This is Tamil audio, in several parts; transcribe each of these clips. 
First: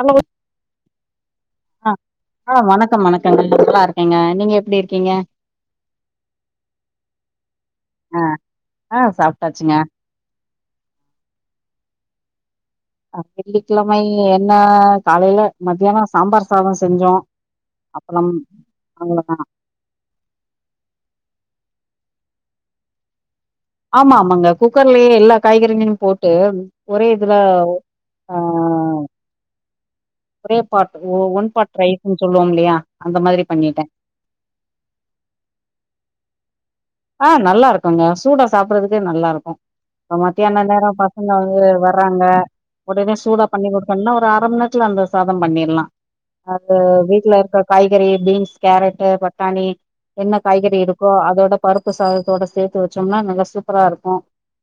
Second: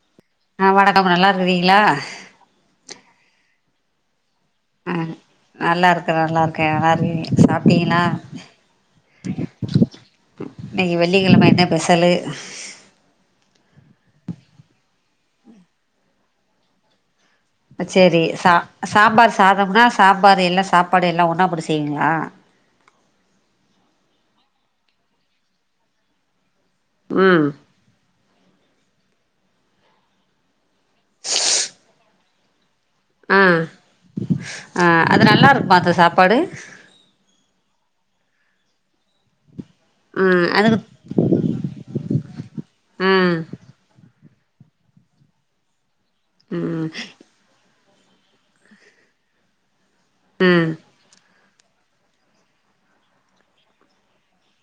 அலோ ஆ வணக்கம் நல்லா இருக்கிறீங்களா ஆ ஆ வணக்கம் [unintelligible] நா நல்லா இருக்கேங்க நீங்க எப்டி அ இருக்கீங்க நல்லா இருக்க நல்லா இருக்க சாப்ட்டீங்களா ஆ ஆ சாப்ட்டாச்சுங்க இன்னிக்கு வெள்ளிக்கெழம என்ன ஸ்பெசல்லு வெள்ளிக்கிழமை என்ன காலைல மத்தியானோ சாம்பார் சாதோ செஞ்சோ சேரி அப்பளம் சா சாம்பார் அவ்ளோதா சாதம்னா சாம்பார் எல்லா சாப்பாடு எல்லா ஒண்ணா போட்டு செய்வீங்களா ஆமா ஆமாங்க குக்கர்லயே எல்லா காய்கறிங்களு போட்டு ஒரே இதுல ம் ஆ ஒரே பார்ட் ஓ ஒன் பார்ட் ரைஸ்னு சொல்லுவோமில்லயா ஆ ஆ அது நல்லாருக்குமா அந்த சாப்பாடு ஆ நல்லா இருக்குங்க சூடா சாப்புறதுக்கே நல்லா இருக்கு ப ம் மத்தியான அதுக்கு நேரொ பசங்க வந்து வர்றாங்க ஒடனே ம் சூடா பண்ணி குடுக்கன்னா ஒர் அரம்மண் நேரத்துல அந்த சாதம் பண்ணிர்லா அது ம் வீட்ல இருக்க காய்கறி பீன்ஸ் கேரட்டு பட்டானி என்ன ம் காய்கறி இருக்கோ அதோட பருப்பு சாதத்தோட சேத்து வச்சொம்னா நல்ல சூப்பரா இருக்கு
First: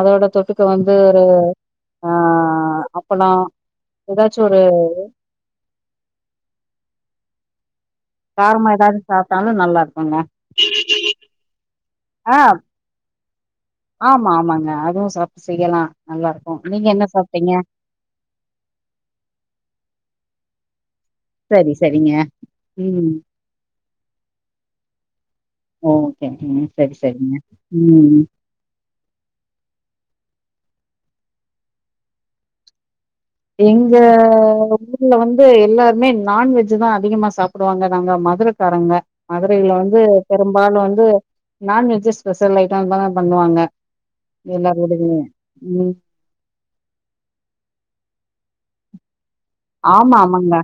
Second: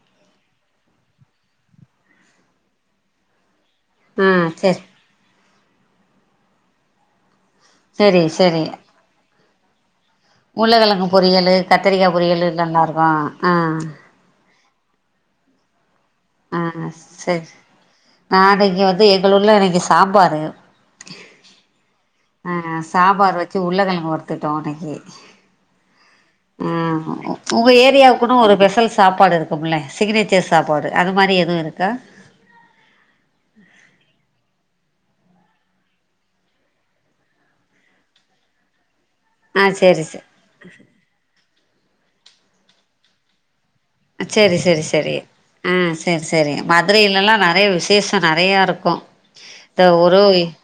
அதோட தொட்டுக்க வந்து ஒரு ஆ அப்பளொ எதாச்சு ம் ஒரு சேரி காரமா எதாது சாப் ட்டாலு நல்லாருக் உள்ளகெழங்கு பொரியலு கத்தரிக்கா ஆ பொரியலு இந்த மார்தா ஆமா ஆமாங்க அதுவு சாப் செய்யலா நல்லா இருக்கு அ நீங்க என்ன செர் சாப்ட்டீங்க நா இன்னக்கி வந்து எங்களுல்ல இன்னக்கி சாம்பாரு சரி சரிங்க அ ம் சாம்பார் வச்சு உருளகெழங்கு வறுத்துட்டோ இன்னக்கி ஓகே ம் ஆ சரி சரிங்க உங்க ம் ஏரியாவுக்குன்னு ஒரு பெஸல்ஸ் சாப்பாடு இருக்கும்ல சிக்னேச்சர் சாப்பாடு அது மாரி எதுவு இருக்கா? எங்க ஊ ர்ல வந்து எல்லாருமே நான்வெஜ்ஜு தா அதிகமா சாப்புடுவாங்க நாங்க மதுரக்காரங்க ஆ மதுரைல வந்து சேரி சே பெரும்பாலு வந்து நான்வெஜ்ஜு ஸ்பெஷல் ஐட்டொ இது மார்தா பண்ணுவாங்க செரி எல்லார் செரி செரி வீடுகள்லயும். அ ம். செர் செரி மதுரைலல்லா நெறைய விஷேஷ நெறைய இருக்கு த ஆமா, ஒரோய் ஆமாங்க.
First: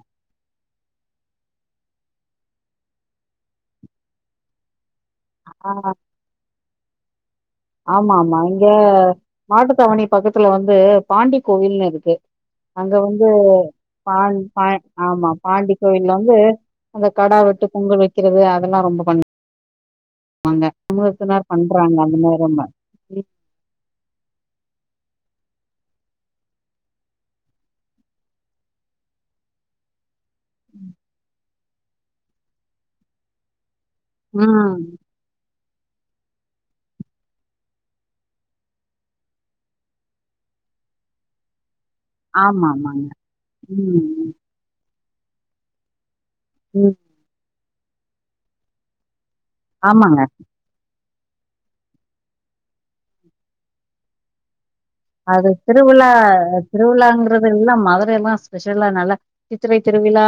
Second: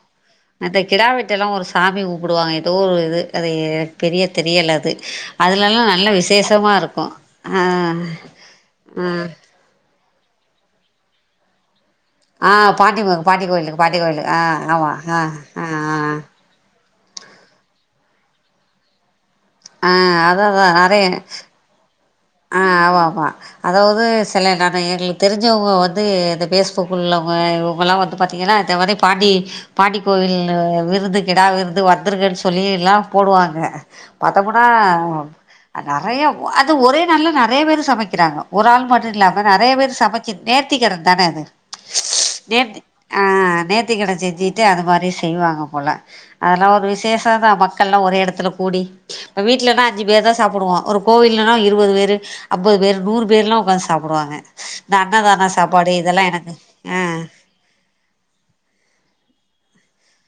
அந்த கெடா வெட்டல்லா ஒரு சாமி கு ம்பிடுவாங்க எதோ ஒ இது அது எ பெரிய தெரியல அது ஆ அதுலல்லா நல்ல விசேஷமா இருக் கு ஆஹ் மா இங்க மாட்டு தாவணி பக்கத்துல வந்து பாண்டி கோவில்னு இருக்கு கு ஆ அங்க பாண்டி வந்து பாண்டி கோயிலுக்கு பாண்டி பா கோயிலுக்கு ஆ பா ஆ ஆமா ஆ பாண்டி ஆ கோயிலந்து அங்க கடா வெட்டு பொங்கல் வைக்கிறது அதெல்லா ரொம்ப பண்ணு ஆ அதாதா அதே பண்றாங்க அந்த ஆ நேரமா. ஆமா ஆமா அதாவது செல நெநயல் தெரிஞ்சவங்க வந்து இந்த பேஸ்புக்கு உள்ளவங்க இவங்கலா வந்து பார்த்தீங்கன்னா இதமாரி பாண்டி பாண்டி கோயில விருந்து கிடா விருந்து ரு வத்தருகன் சொல்லி எல்லா போடுவாங்க பத்த குனா ம். நறயா அது ஒரே நாள்ல நறய பேர் சமக்கிறாங்க ஒரு ஆள் மட்டு இல்லாம நறய பேரு சமச்சு நேத்திக்கடன் தானே அது நேத்தி ஆமாமாங்க. ஆ ம். நேத்திக்கட செஞ்சுட்டு அது மாரி செய்வாங்க போல அதலா ஒரு ம். விசேஷ தா கல்லா ஒரே எடத்துல கூடி இப்ப வீட்லனா ஆமாங்க. அஞ்சுபேர் தா சாப்டுவோ ஒரு கோவில்லனா இருவது வேர் அம்பது பேரு நூறு பேருலா உக்காந்து சாப்டுவாங்க அது திருவுழா ஆ திருவுழாங்கறதுல்லா மதுரயலா ஸ்பெஷலா நல்லா சித்திரை திருவிழா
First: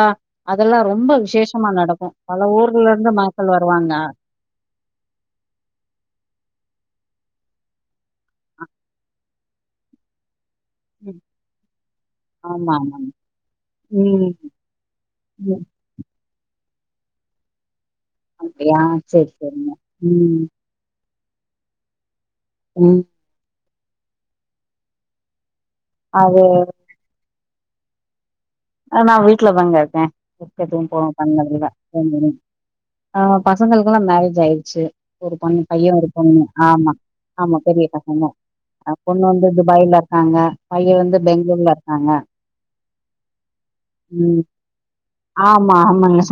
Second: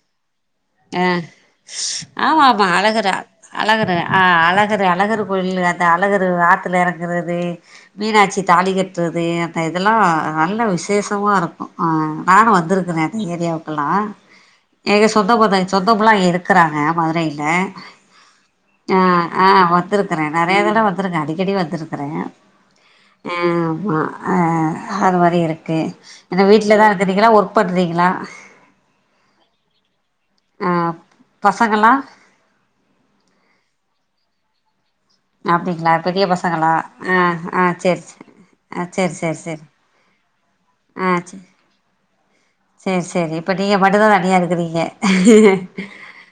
அதெல்லா அ ரொம்ப விசேஷமா நடக்கு பல ஆமாமா ஊர்ல இருந்து அழகரா மக்கள் வருவாங்க அழகரு ஆ அழகரு அழகரு கோயிலு த அழகரு ஆத்துல எறங் ங்கறது மீனாட்சி தாளி கட்றது இதல்லா நல்ல ம். விசேஷமா இருக்கு அ நானு அ ஆமா ஆமா வந்துருக்கறே அந்த ஏரியாவுக்கல்லா ம் எங்கசொ [unintelligible] ம் சொந்தம்லா இருக்கு க்றாங்க மதுரைல அப்டியா அ சேரி அ சேரிங்க வந்துருக்கறே ம் நறய தடவ வந் ந்ருக்க அடிக்கடி வந்துருக்குற ம் அ ம் அ அது மாரி இருக்கு ய அது என்ன வீட்டுல தா வந்துட்டிங்களா ஒரு ப்படுறீங்களா நா வீட்டு்ல தாங்க இருக்கே ஆ [unintelligible] பண்ணதில்ல பசங்கள்லா [inaudible] ஆ பசங்களுக்கெல்லா மேரேஜ் ஆயிர் ச்சு ஒரு பொண் பைய அப்டிங்களா ஒரு பெரிய பொண்ணு பசங்களா ஆமா ஆ ஆமா ஆ பெரிய சேரி சேரி பசங்க ஆ சேரி பொண்ணு சேரி வந்து சேரி துபாய்ல இருக்காங்க பைய வந்து பெங்களூர்ல இருக்காங்க செர் செரி இப்ப நீங்க மட்டுந்தா தனியா ம் இருக்குறீங்க ஆமா ஆமாங்க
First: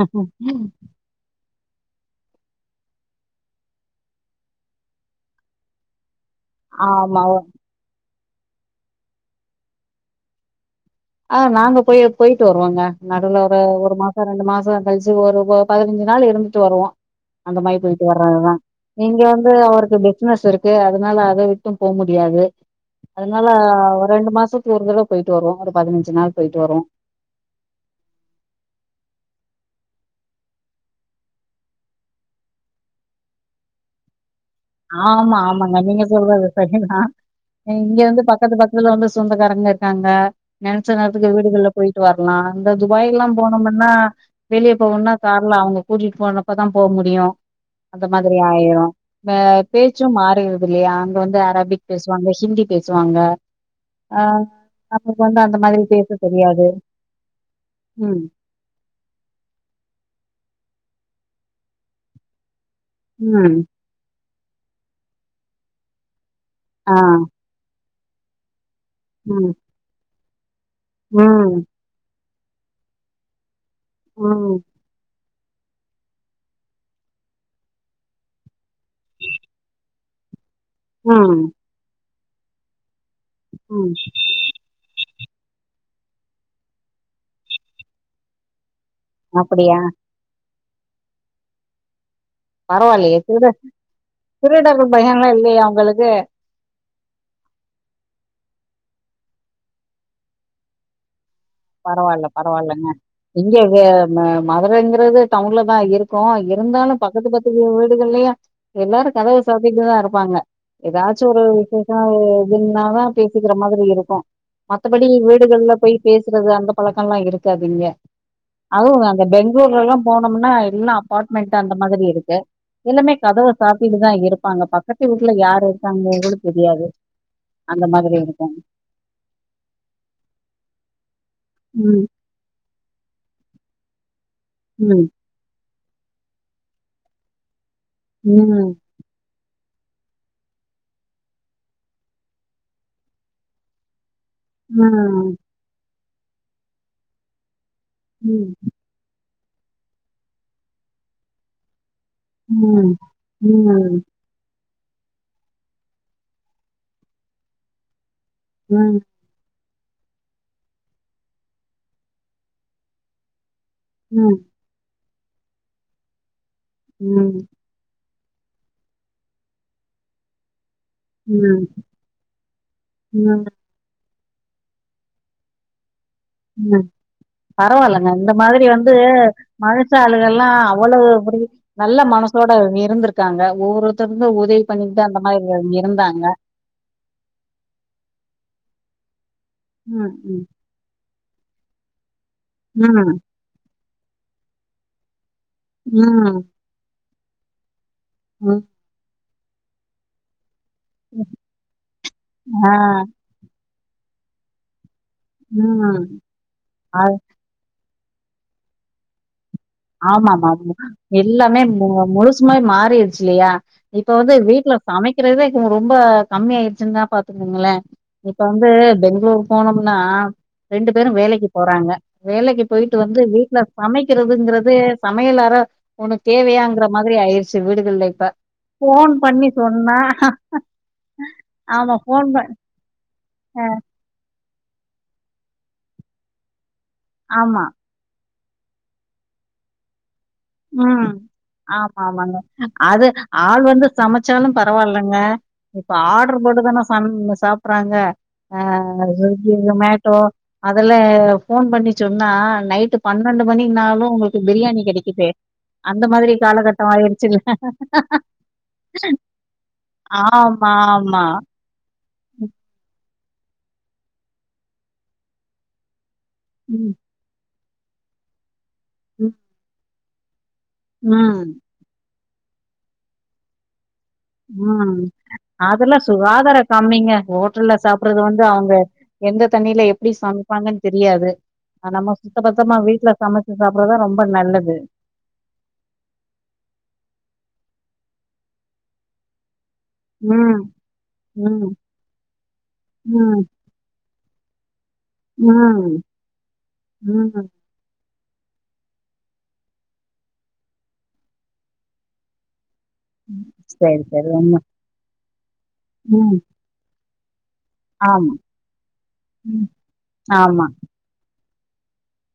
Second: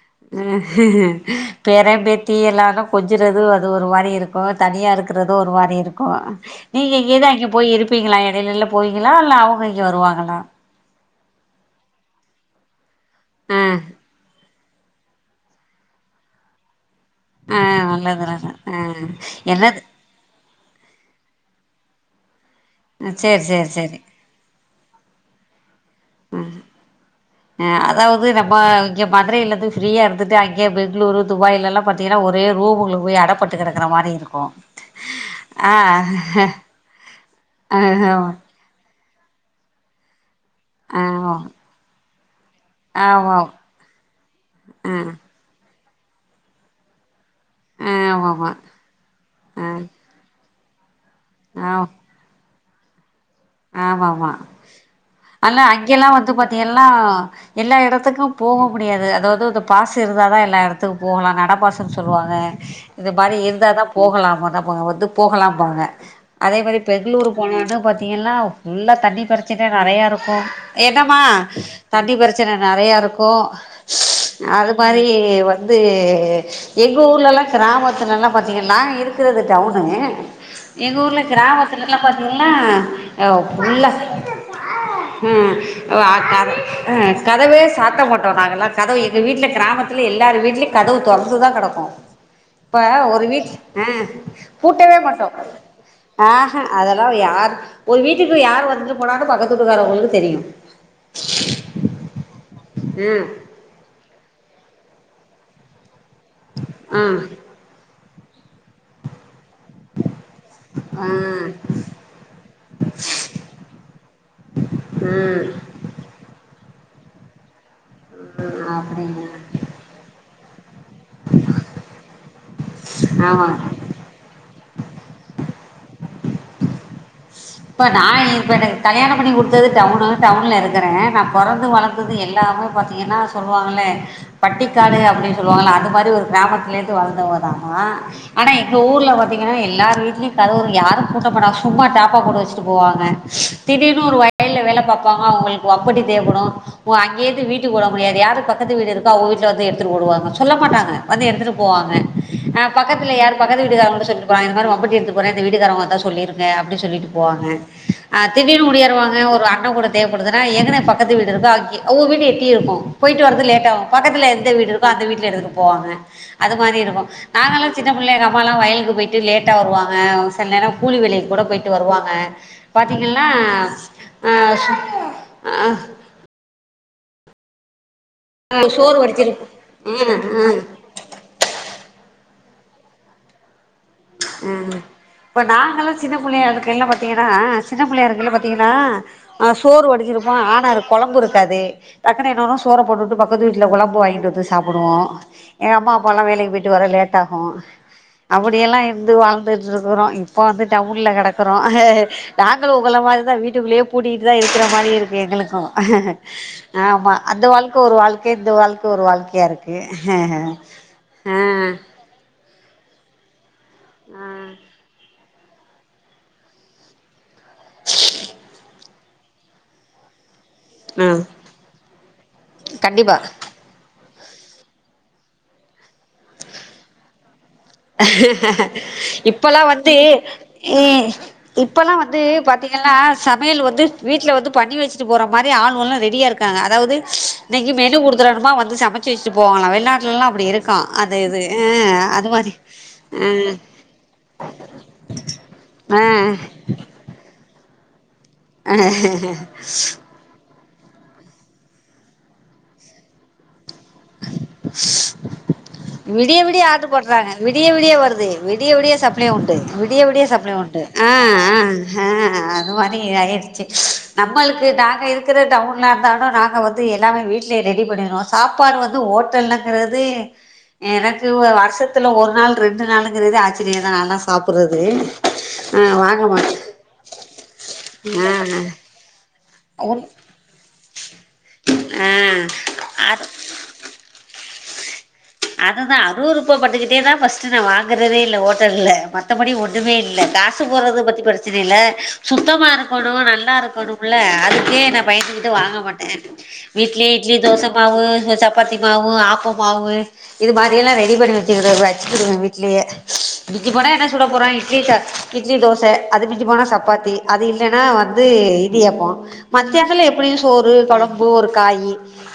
பேரம் பேத்தி எல்லாரு கொஞ்சுறது அது ஒரு மாரி இருக்கு தனியா இருக்குறது ஒரு மாரி இருக்கு நீங்க ஆமா இங்கேந்து அங்க போய் இருப்பீங்களா எ வேலெல்ல போவிங்களா இல்ல அவுங்க இங்க வருவாங்களா? ஆ நாங்க போய் போயிட்டு வருவோங்க நடுல ஒரு ஆ ஒரு மாச ரெண்டு மா ச கழ்ச்சு ஒரு வ பதுனஞ்சு நாள் இருந்துட்டு வருவோ அந்த ஆ மாரி போயிட்டு நல்லது நல்லது வர்றதுதா ஆ இங்க வந்து என்னது அவருக்கு பிசினஸ் இருக்கு அதனால அத விட்டும் போ முடியாது சேரி அதுனால சேரி ரெண்டு மாசத்து ஒரு தடவ போய் ட்டு வருவோ ஒரு பதினஞ்சு நாள் ம் போயிட்டு வருவோ அ அதாவ்து நம்ம இங்க மதுரைலெந்து ஃப்ரீயா இருந்துட்டு அங்கே பெங்களூரு துபாய்லலா பாத்திங்கனா ஒரே ரூம் உள்ள போய் அடப்பட்டு கெடக்குற மாரி இருக்கு ஆமா ஆ ஆமாங்க நீங்க சொல்றது சரிதா ஆ இங்க வந்து ஆ பக்கத்து பக்கத்துல வந்து சொந்தக்காரங்க இருக்காங்க நெனச்ச நேரத்துக்கு வீடுகள்ல போயிட்டு வர லா அந்த துபாயில்லா ஆமா போனொமன்னா வெளிய ஆ போகொன்னா கார்ல அவுங்க கூட்டிட் போனப்பதா போ முடியு அது மாதிரி ஆமாமா ஆயிரு அ ஆ பேச்சும் மா ரிர்தில்லயா அங்க வந்து அரபிக் பேசுவாங்க ஹிந்தி பேசுவாங்க ஆ ஆமமா நமக்கு வந்து அந்த ஆனா மாதிரி அங்கெல்லா பேச வந்து தெரியாது பாத்தீங்கள்னா எல்லா ம் எடத்துக்கு போக முடியாது அதாவ்து அந்த பாசு இருந்தாதா எல்லா எட த்துக் போலா நடபாசுன் சொல்லுவாங்க இது மாரி ம் இருந்தாதா போகலாமா நம்மங்க வந்து போகலாம்பாங்க அதே மாரி ஆ பெங்களூர் போனொன பாத் தீங்கன்னா முன்ன தண்ணி ம் பிரச்சன நிறையா இருக் ப்போ என்னமா ம் தண்ணி பிரச்சன ரச்சன நிறைய இருக்கு ச்சு ம் அது மாரி வந் வந்து எங்க ஊர்லலா கிராமத்துலலா பாத்தீங்கன்னா நா இருக்கிறது டவுனு எங்க ஊர்ல ம் கிராமத்துலலா பாத் ங்ன்னா அவ் புல்லா ம் ம் அ வ கத அ கதவே சாத்த மாட்டோ நாங்கள்லா கதவு எங்க வீட்ல அப்படியா கிராமத்துல எல்லார் வீட்லியு கதவு தொறந்துதா கடக்கு இப்ப பரவாயில்லையே ஒரு திருட வீட் ஆ திருடர்கள் புட்டவே மாட்டோ பயம்லா இல்லையா உங்களுக்கு ஆ ஹ அதெல்லா யார் வீட்டுக்கு யாரு வந்துட்டு போனான்னு பக்கத்துூட்டுக்காரவங்களுக்கு தெரியு பரவால்ல பரவால்லங்க ம் இங்க வே ம மதுரைங்கிறது டவுன்ல தா இருக்கு க்கோ இருந்தாலு ஆ பக்கத்து பக்கத்து வீட் ல்லையா எல்லாரு கதவ சபிங்கதாருப்பாங்க ஆ ஏதாச்சு ஒரு விசேச ஒரு டின்னதா பேசிகறமாரி இருக்கோ மத்தபடி ம் வீடுகல்லபோய் பேஸ் அந்த பழக்கம்லா இருக்காதீங்களே ஆ அதுவும் அந்த அப்டிங்களா பெங்களூர்ல எல்லா போனம்னா எல்லா அபார்ட்மெண்ட் அந்த மாதிரி இருக்கு எல்லாமே கதவ ஆமா சாத்திட்டுதா இருக் பாங்க பக்கத்து வீட்ல யாரு இருக்காங்கன்னு கூட தெரியாது அந்த இப்ப நா மாதிரி இப்ப இருக்கும். கல்யாண பண்ணி கொடுத்தது டவுனு டவுன்ல இருக்கறே நா பொறந்து ம், வளர்ந்தது எல்லாம் இப்ப பாத்தீங்கன்னா சொல்லுவாங்களே பட்டிக்காடு ம், அப்டி சொல்லுவாங்கள்ள அது மாரி ஒரு கிராமத்லேர்ந்து வளந்தவதா ஆ ஆனா ம், எங்க ஊர்ல பாத்தீங்கனா எல்லார் வீட்லயு கதவு யாரு பூட்டாபடாது சும்மா டப்பாபோடு சிட்டு போவாங்க திடீர்னு ஒரு வை வயல வேல பாப்பாங்க ம், அவங்களுக்வாங் எப்புடி தேவபடு ஓ அங்கேந்து வீட் டுக்கூட முடியாது ம். யாரு பக்கத்து வீடு இருக்கா [unintelligible] வந்து எடுத்துட்டு ஓடுவாங்க சொல்ல மாட்டாங்க வந்து எடுத்துட்டு போவாங்க அ ம். பக்கத்துல யார் பக்கத்து ம். வீட்டுக்காரங்கள்ட்ட சொல்ட்டு போவாங்க இந்த மாரி ஒங் மம்முட்டி எடுத்துட்டு போற இந்த வீட்டுக்காரவங்க வந்தா சொல்லிருங்க அப்டி சொல்லிட்டு போவாங்க அதுவே ம். ஒடியாருவாங்க ஒரு அன்னக்கூட தேவப்படுதுனா எங்கன்ன பக்கத்து வீடு இருக்கோ அங்கே அவுங்க வீட்லயு எட்டி இருக்கு போயிட்டு வர்றது லேட் டாகு பக்கத்துல ம். எந்த வீடுருக்கோ அந்த வீட் அந்த எடத்துக்கு போவாங்க அத மாரியிருக்கு ம். நாங்களா சின்ன புள்ளைங்க அம்மாலா வயலுக்கு போயிட்டு லேட்டா வருவாங்க ஒருசில நேரோ கூலி வேலைக்கு கூட ம். போயிட்டு வருவா ங்க பாத்தீங்கன்னா ம். அ சுத் அ ம்மு பரவால்ல நீங்க அந்த மாதிரி ஆ, வந்து சோறு வடிச்சிருப்போம் ம் மனசாளுகல்லா ம் அவ்வளவு நல்ல மனஸ் உங்களோட இருந்துருக்காங்க ஒவ்வொரு ம் இப்ப நாங்கல்லா சின்ன இருந்தாங்க. புள்ளையா இருக்கையில பாத்தீங்கன்னா சின்ன புள்ளையா இருக்கில பாத்தீங்கன்னா அ சோறு ம். வடிச்சிருப்போ ம். ஆனா ரு கொழம்புருக்காது டக்குனு என்னோரு சோற ம். போட்டுட்டு பக்கத்து வீட்டுல கொழம்பு வாங்கி இது இது சாபுடுவோ எ அம்மா பல ம். வேலைக்கு போயிட்டு வர லேட் டாகு ம். அப்படியெல்லா இர் ந்து வாழ்ந்துட்ருக்குறோ இப்ப வந்துட் டவுன்ல கெடக்குறோ ஆ. நாங்களு உங்க மாரிதா வீட்டுக்குள்ளயேப் கூட்டிகிட்டுதா இருக்குற மாரி இருக் எங்களுக்கு ம். ஆமா அது அந்த வாழ் கு ஒரு வாழ்க்கை இந்த வாழ்க்க ஒரு வாழ்க்கியா இருக்கு ஆமாமாம் ஆ எல்லாமே மு மு முழுஸ் நிஜம்மாவே மாறிடுச் இல்லையா இப்ப ஆ வந்து வீட்ல சமைக் பிறகு இதுங்க ரொம்ப கம்மி ஆய்ட்சின்தா பாத் துங்குங்களே இப்ப வந்து பெங்களூர் போனோம்னா ரெண்டு ஆ பேரு வேலைக்கு போறாங்க வேலைக்கு போயிட்டு வந்து கண்டிப்பா வீட்ல சமைக் க்றதுங்கறது து சமையலற ஒனக் தேவையாங்கற மாதிரி ஆயிருச் இப்பல்லா வந்து சொன்னா இ இப்பல்லா ஆமா வந்து ஃபோன் ப பாத்தீங்கன்னா சமையல் வந்து வீட்ல வந்துப் பண்ணி வச்சுட்டு போற மாரி ஆளுவல்லா ரெடியா இருக்காங்க அதாவது ஆமா நீங்க மெனு குடுத் வித விதமா வந்து சமச்சு வச்சுட்டு போவாங்களா வெள்னாட் லல்லா அப்படி இருக்கா ம் அது இது ஆ ஆமா அது ஆமாங்க மாரி அது ஆள் வந்து சமைச்சாலு பரவாயில்லங்க இப்ப ஆ ஆர்டர் போட்டு தான சாப் சாப்பறாங்க ஆ ஆ சுக்கி ஜொமேட்டோ அதுல ஃபோன் பண்ணி சொன்னா நைட்டு பன்னண்டு மணி ன்னாலு உங்களுக்கு பிரியாணி கெடைக்குது அந்த மாதிரி விடிய விடிய ஆர்டரு காலகட்டம் போட்றாங்க ஆயிருச்சுல்ல விடிய விடிய வருது விடிய விடிய சப்ளை உண்டு விடிய விடிய சப்ளை ஆமா, உண்டு ஆ ஆமா. ஆ ஹா அது மாரி மணி ஆயிடுச்சு நம்மளுக்கு நாங்க இருக்குற டவுன்ல தா ஆ நாங்க வந்து ம், எல்லாமே வீட் ட்லே ரெடி பண்ணிருவோ சாப் பாடு வந்து ம், ஹோட்டல்னுங்கிறது தே எனக்கு வ ம், வருஷத்துல ஒரு நாள் ரெண்டு நாளுங்கிறதே ஆச்சரியொ ம் ஆ அதெல்லா வாங்க சுகாதார மாட்டேன் கம்மிங்க ஹோட்டல்ல சாப்பட்றது ஆ வந்து அவங்க ஆ எந்த தண்ணில உன் எப்படி சமைப்பாங்கன்னு தெரியாது ஆ நம்ம சுத்த பத்தமா வீட்ல அது சமைச்சு சாப்பட்றதுதா ரொம்ப நல்லது அதுதா அறுவறுப்ப பட்டுக்கிட்டே தா பஃஸ்ட்டு நா வாங்கறதே இல்ல ஹோட்டல்ல மத்தபடி ஒன் துமே இல்ல ம், காசு போறது பத்தி பிரச்சன ம், இல்ல சுத்தமா இருக்கணு ம், நல்லா இருக்கணும்னு ல்ல அதுக்கே என்ன பயந்துக்கிட்டு வாங்க ம், மாட்டே வீட்லயே இட்லி ம். தோச மாவு இந்த சப்பாத்தி மாவு ஆப்ப மாவு இது மாரியெல்லா ரெடி பண்ணி வச்சுக்கற வச்சுகிடுவே வீட்லயே மிஞ்சி போனா சரி, என்ன சுட சரி. போறா உண்ம. இட்லி ச இட்லி தோச ம். அதுக்மிஞ்சி போனா சப்பாத்தி அது இல் லன்னா வந்து ஆமா, இடியப்பொ ம். மத்யாத்துல எப்புடியு ஆமா. சோறு கொழம்பு ஒரு காயி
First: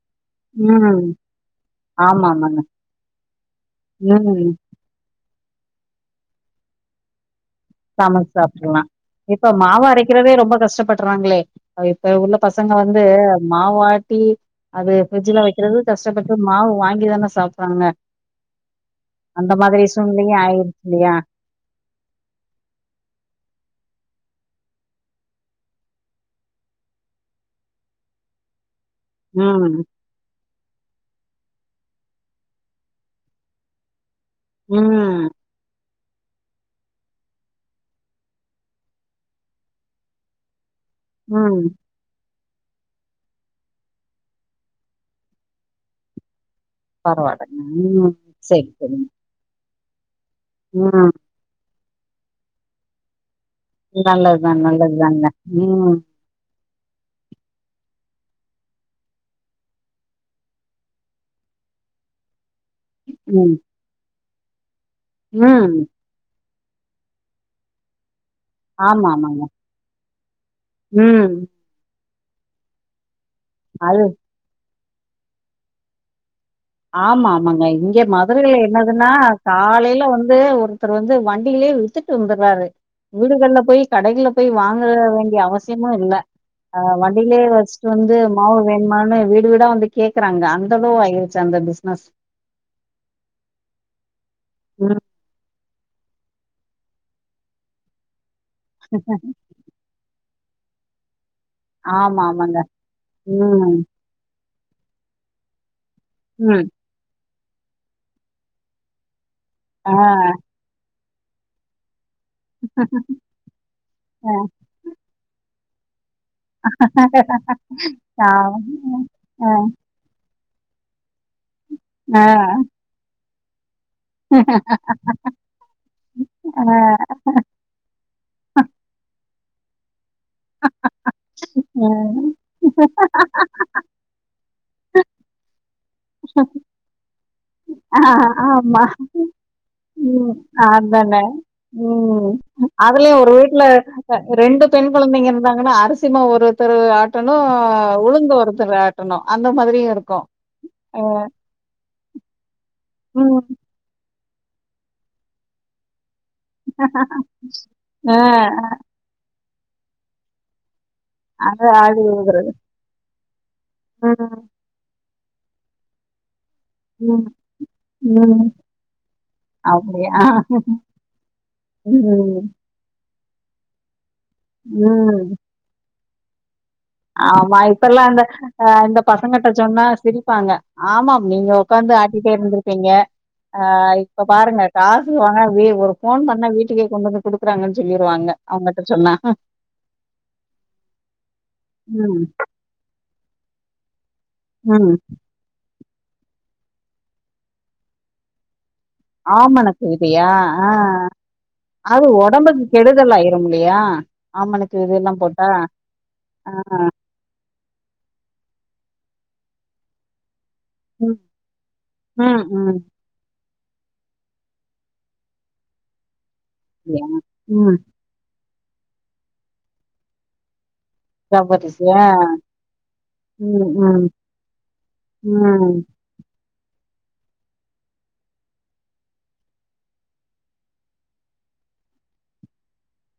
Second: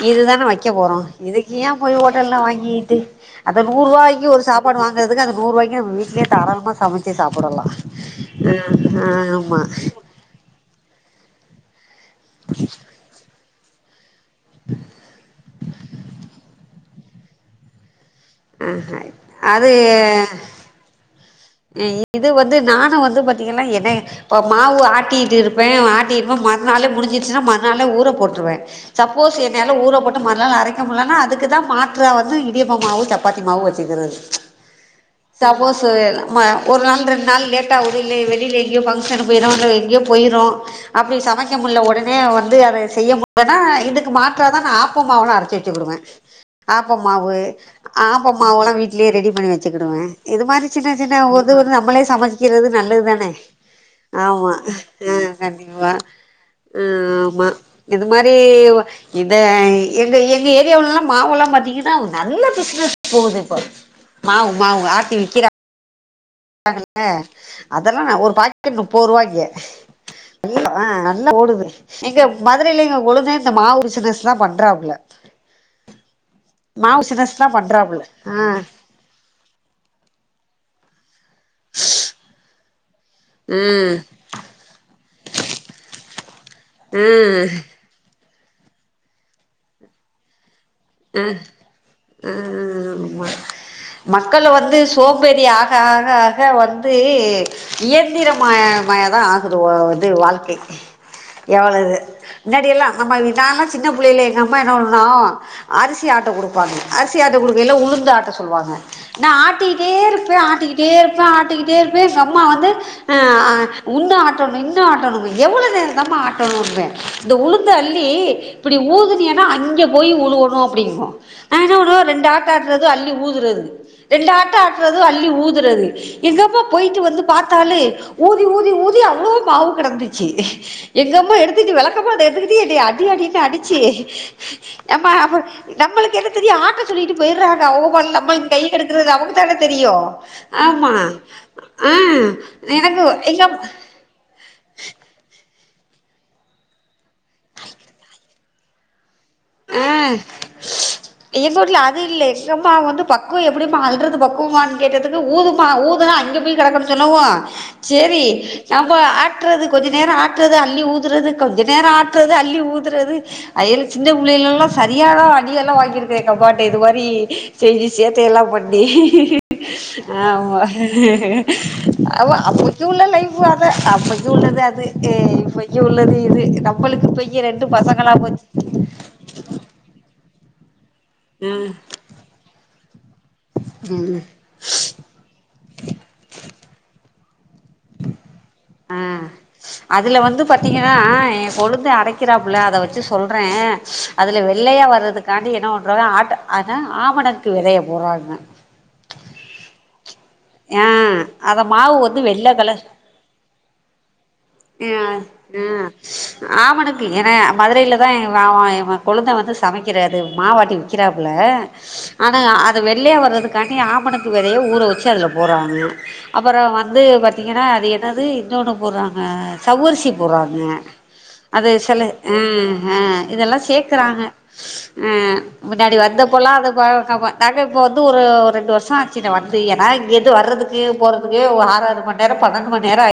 இதுதான வக்க போறொ ம். இதுக்கு ஏ போய் ஹோட்டல்ல ஆமாமாங்க. வாங்கி ட்டு அந்த நூறுவாய்க்கு ம். ஒரு சாப்பாடு வாங்குறது இத அத நூறுவாய்க்கு நம் வீட்லயே தாராளமா சமச்சு சாப் சமச்சு சாப்ட்றலா இப்ப ஆமா மாவு அரைக்கிறதே ரொம்ப கஷ்டப்ப ட்றாங்ளே அ இப் ப உள்ள பசங்க வந்து மாவாட் டி அது ஃபிரிட்ஜில வக்கிறது கஷ்டப்பட்டு மாவு வாங் கிதானெ சாப்றாங்க ஆஹ அது ஆயிருச்சு இல்லையா அ இது வந்து நானு வந்து பாத்தீங்கன்னா என்ன இப்ப மாவு ஆட்டிட்டிருப்பே ஆட்டிருப்பே மறுநாளே முடிஞ்சிருச்சுன்னா மறுநாளே ஊற போட்ருவே சப்போஸ் என்னயால ம் ஊற போட்டு மறுநாள் அரை க்க முல்லனா அதுக்கு தா மாற்றா வந்து இடியப்பமாவு சப்பாத்தி மாவு வச்சுக்குறது ம் [unintelligible] ம ஒரு நாள் ரெண் நாள் லேட் ஆவுது இல்லை வெளில எங்யு பங்ஷனு போயிரொ இல்ல எங்கெயோ போயிரோ அப்டி சமைக்க ம் முல்ல ஒடனே வந் து அத செய்ய முல்லன்னா இதுக்கு மாற்றாதா நா ஆப்பமாவல்லா அரச்சு வச்சுக்கிடுவே ஆப்ப மாவு பரவால்லங்க ம் ஆப்ப செரி மாவுல்லா செரிங்க வீட்லயே ரெடி பண்ணி வச் சுக்கிடுவே இது மாரி சின்ன ம் சின்ன ஒதவு நம் மளே சமைக்கிறது நல்லது தானெ நல்லதுதா நல்லதுதாங்க கண்டிப்பா ம் ஆ ஆமா இது மாரி இந்த எங்க எங்க ஏரியாவுலல்லா மாவெல்லா பாத்தீங்கன்னா நல்ல பிசினஸ் ம் போதிப்ப மாவு மாவு ஆ ம் [inaudible] அதெல்லா ஒரு பாக்கெட் நுப்பது ஆமா ஆமாங்க ரூவாய்க்கு நல்லா ஆ ம் நல்லா ஓடுது. இங்க மதுரைல எங்க கொழுந்த இந்த மாவு அது பிசினஸ்தா பண்றாப்ல. ஆமா பிசினஸ் தா ஆமாங்க. பண்றாப்புல இங்க ஆ மதுரைல என்னதுன்னா காலைல வந்து ஒரு த்தர் வந்து வண்டியிலயே வித்துட்டு வந்தர்றாரு வீடுகள்ல போய் ம் கடைகள்ல போய் வாங்கற வேண்டிய அவசியமு இல்ல. ஆ வண்டியிலயே வச்சுட்டு வந்து மாவு வேணுமான்னு வீடு வீடா வந்து கேக்கறாங்க அ அங் [unintelligible] ஆ ஆ ஆமா மக்கள வந்து ம். சோம்பறி ஆக் ஆக ஆக வந்து இயந்திர ம மயந்தா ஆகுது வ வந்து வாழ்க்கை. எவ்ளது ஆமா, ஆமாங்க. மின்னாடியெல்லா நம்ம விடாம ம். சின்ன புள்ளைல்ல எங்க அ ம்மா என்ன பண்ணு அரிசி ஆட்ட ம். குடுப்பாங்க. அரிசி ஆட் ட குடுக்கயில உளுந்து ஆட்ட சொல்லுவாங்க. நா ஆட்டிட்டே ஆ. இருப்பே ஆட்டிக்கிட்டே இருப் பே ஆட்டிக்கிட்டே இரு ப்பே எங்கம்மா வந்து ஆ அ உன்னு ஆ. ஆட்டணு இன்னு ஆட்டணுங்கு எவ்வள வுதாம்மா ஆட்டணும்பே. இந்த உளுந்த அள்ளி ஆ. இப்டி ஊதுனியனா ஆ. அங்க போயி உழுவ னு அப்டிங்கு. நா என்ன பண்ணுவ ஆ. ரெண்டு ஆட்டு ஆட்றது அள்ளி ஊதுற து ரெண்டு ஆட்டு ஆட்றது அள்ளி ஊதுறது எங்கப்பா ஆ. போயிட்டு வந்து பாத்தாலே ஊதி ஊதி ஊதி அவ்ளோ மாவு கெடந்து ச்சு எங்கம்மா எடுத்துட்டு வெளக்கமாத்த எடுத்துக்கிட்டு என்ன அடி அடின்னு அடிச்சு எம்மா நம்மளுக்கு என்ன தெரியும் ஆட்ட சொல்லிட்டு போயிர்ரா ஆஹ் ஆமா தெரியு உம் ஆமா அதானே ஆ உம் எனக்கு அதலேயே ஒரு எங்க வீட்டுல ரெ ரெண்டு பெண் குழந்தைங்க ந்தாங்கன்னா அரிசிமாவு ஒருத்தரு ஆட்டனும் உழுந்து ஒருத்தரு ஆட்டணு ஆஹ்... ஏ உர்ல அது இல்ல மா வந்து பக்க ம். எப்படிமா அல்றது பக்க குமார் கேட்டதுக்கு ஊதும்ம ஊதுனா அங்கே போய் கிடக்கு சொல்லுவம் ஆ சரி நப்ப ஆ ஆட்ரது கொஞ்ச நேர ஆற்றது அள்ளி ஊ திருது கொஞ்ச அது நேர ஆடி ஆட்டுறது விழுகுறது. அள்ளி ஊதுறது அ சி ம், புள்ளிகலெல்லா சரி அாம் அடிெல்லாம் [unintelligible] வாங்கிருக்கு உங்கப்பாட்டு இது மாரி ம், செஞ்சு சேத்து ம். எல்லாம் பண்ணி அப்படியா? [inaudible] ஆமா அ ம், அப்ப இது உள்ள லை [unintelligible] அப்ப இது உள்ளது அது ஏ ம். பைய உள்ளது ம் [unintelligible] ஆமா இப்பெல்லா அந்த பசங் பசங்கட்ட சொன்னா சிரி ப்பாங்க ஆமாம் நீங்க ம் உக்காந்து ஆட்டிட்டே இருந்திருப்பீங்க ஆஹ் இப்ப பாருங்க காசு வாங்க உ ஒரு போன் பண்ணா வீட்டுக்கே கொண்டு வந்து கொடுக்குறாங்க சொல்லிருவாங்க அவங்கட்ட சொன்னா அதில வந்து பாத்தீங்கன்னா பொளுந்து ம், அரைக்கிறாபுள அத வச்சு சொல்றேன் அதுல வெள்ளையா ம். வர்றதுக்காண்டி என்ன அப்பதான் ஆட்ட அதன ஆம ணனுக்கு விதய போறாங்கங்க ஆமணக்கு விதையா ஆ ஆஹ் அத மாவு அது வந்து வெள்ள ஒடம்புக்கு கலர் கெடுதல் ஆயிரும் இல்லையா? ஆமணக்கு அஹ்.. விதையெல்லாம் போட்டா? ஆஹ்.. ஆமனுக்கு ஏ ன மதுரையிலதான் கொழுந்த வந்து சமைக்கிறாறு மாவட்டி ம் விக்கிறாப்புல ஆனா ம் ம் அது வெள்ளயா வர்றதுகு தணி ஆமணக்கு விதைய ஊற வச்சு க்கல்ல போறாங்க அப்புற வந்து அப்படியா? பாத்திங்கன்னா ம் அது என்னது இன்னொன்னு போட்றாங்க சவ்வரிசி போட்றாங்க அது சில ஆ ஆ இதெல்லாம் ம் ம் சேக்கறாங்க ஆ ம். மின்னாடி வந்த பொல்லாத ப கப நக இப்ப வந்து ஒரு ஒரு ரண்டு வருஷோ ஆச்சி நா வந்து நா இங்கயிருந்து வரதுக்கு போறதுக்கு ஆறு ஆறு மணி நேரொ பன்னண்டு மணி நேர ஆ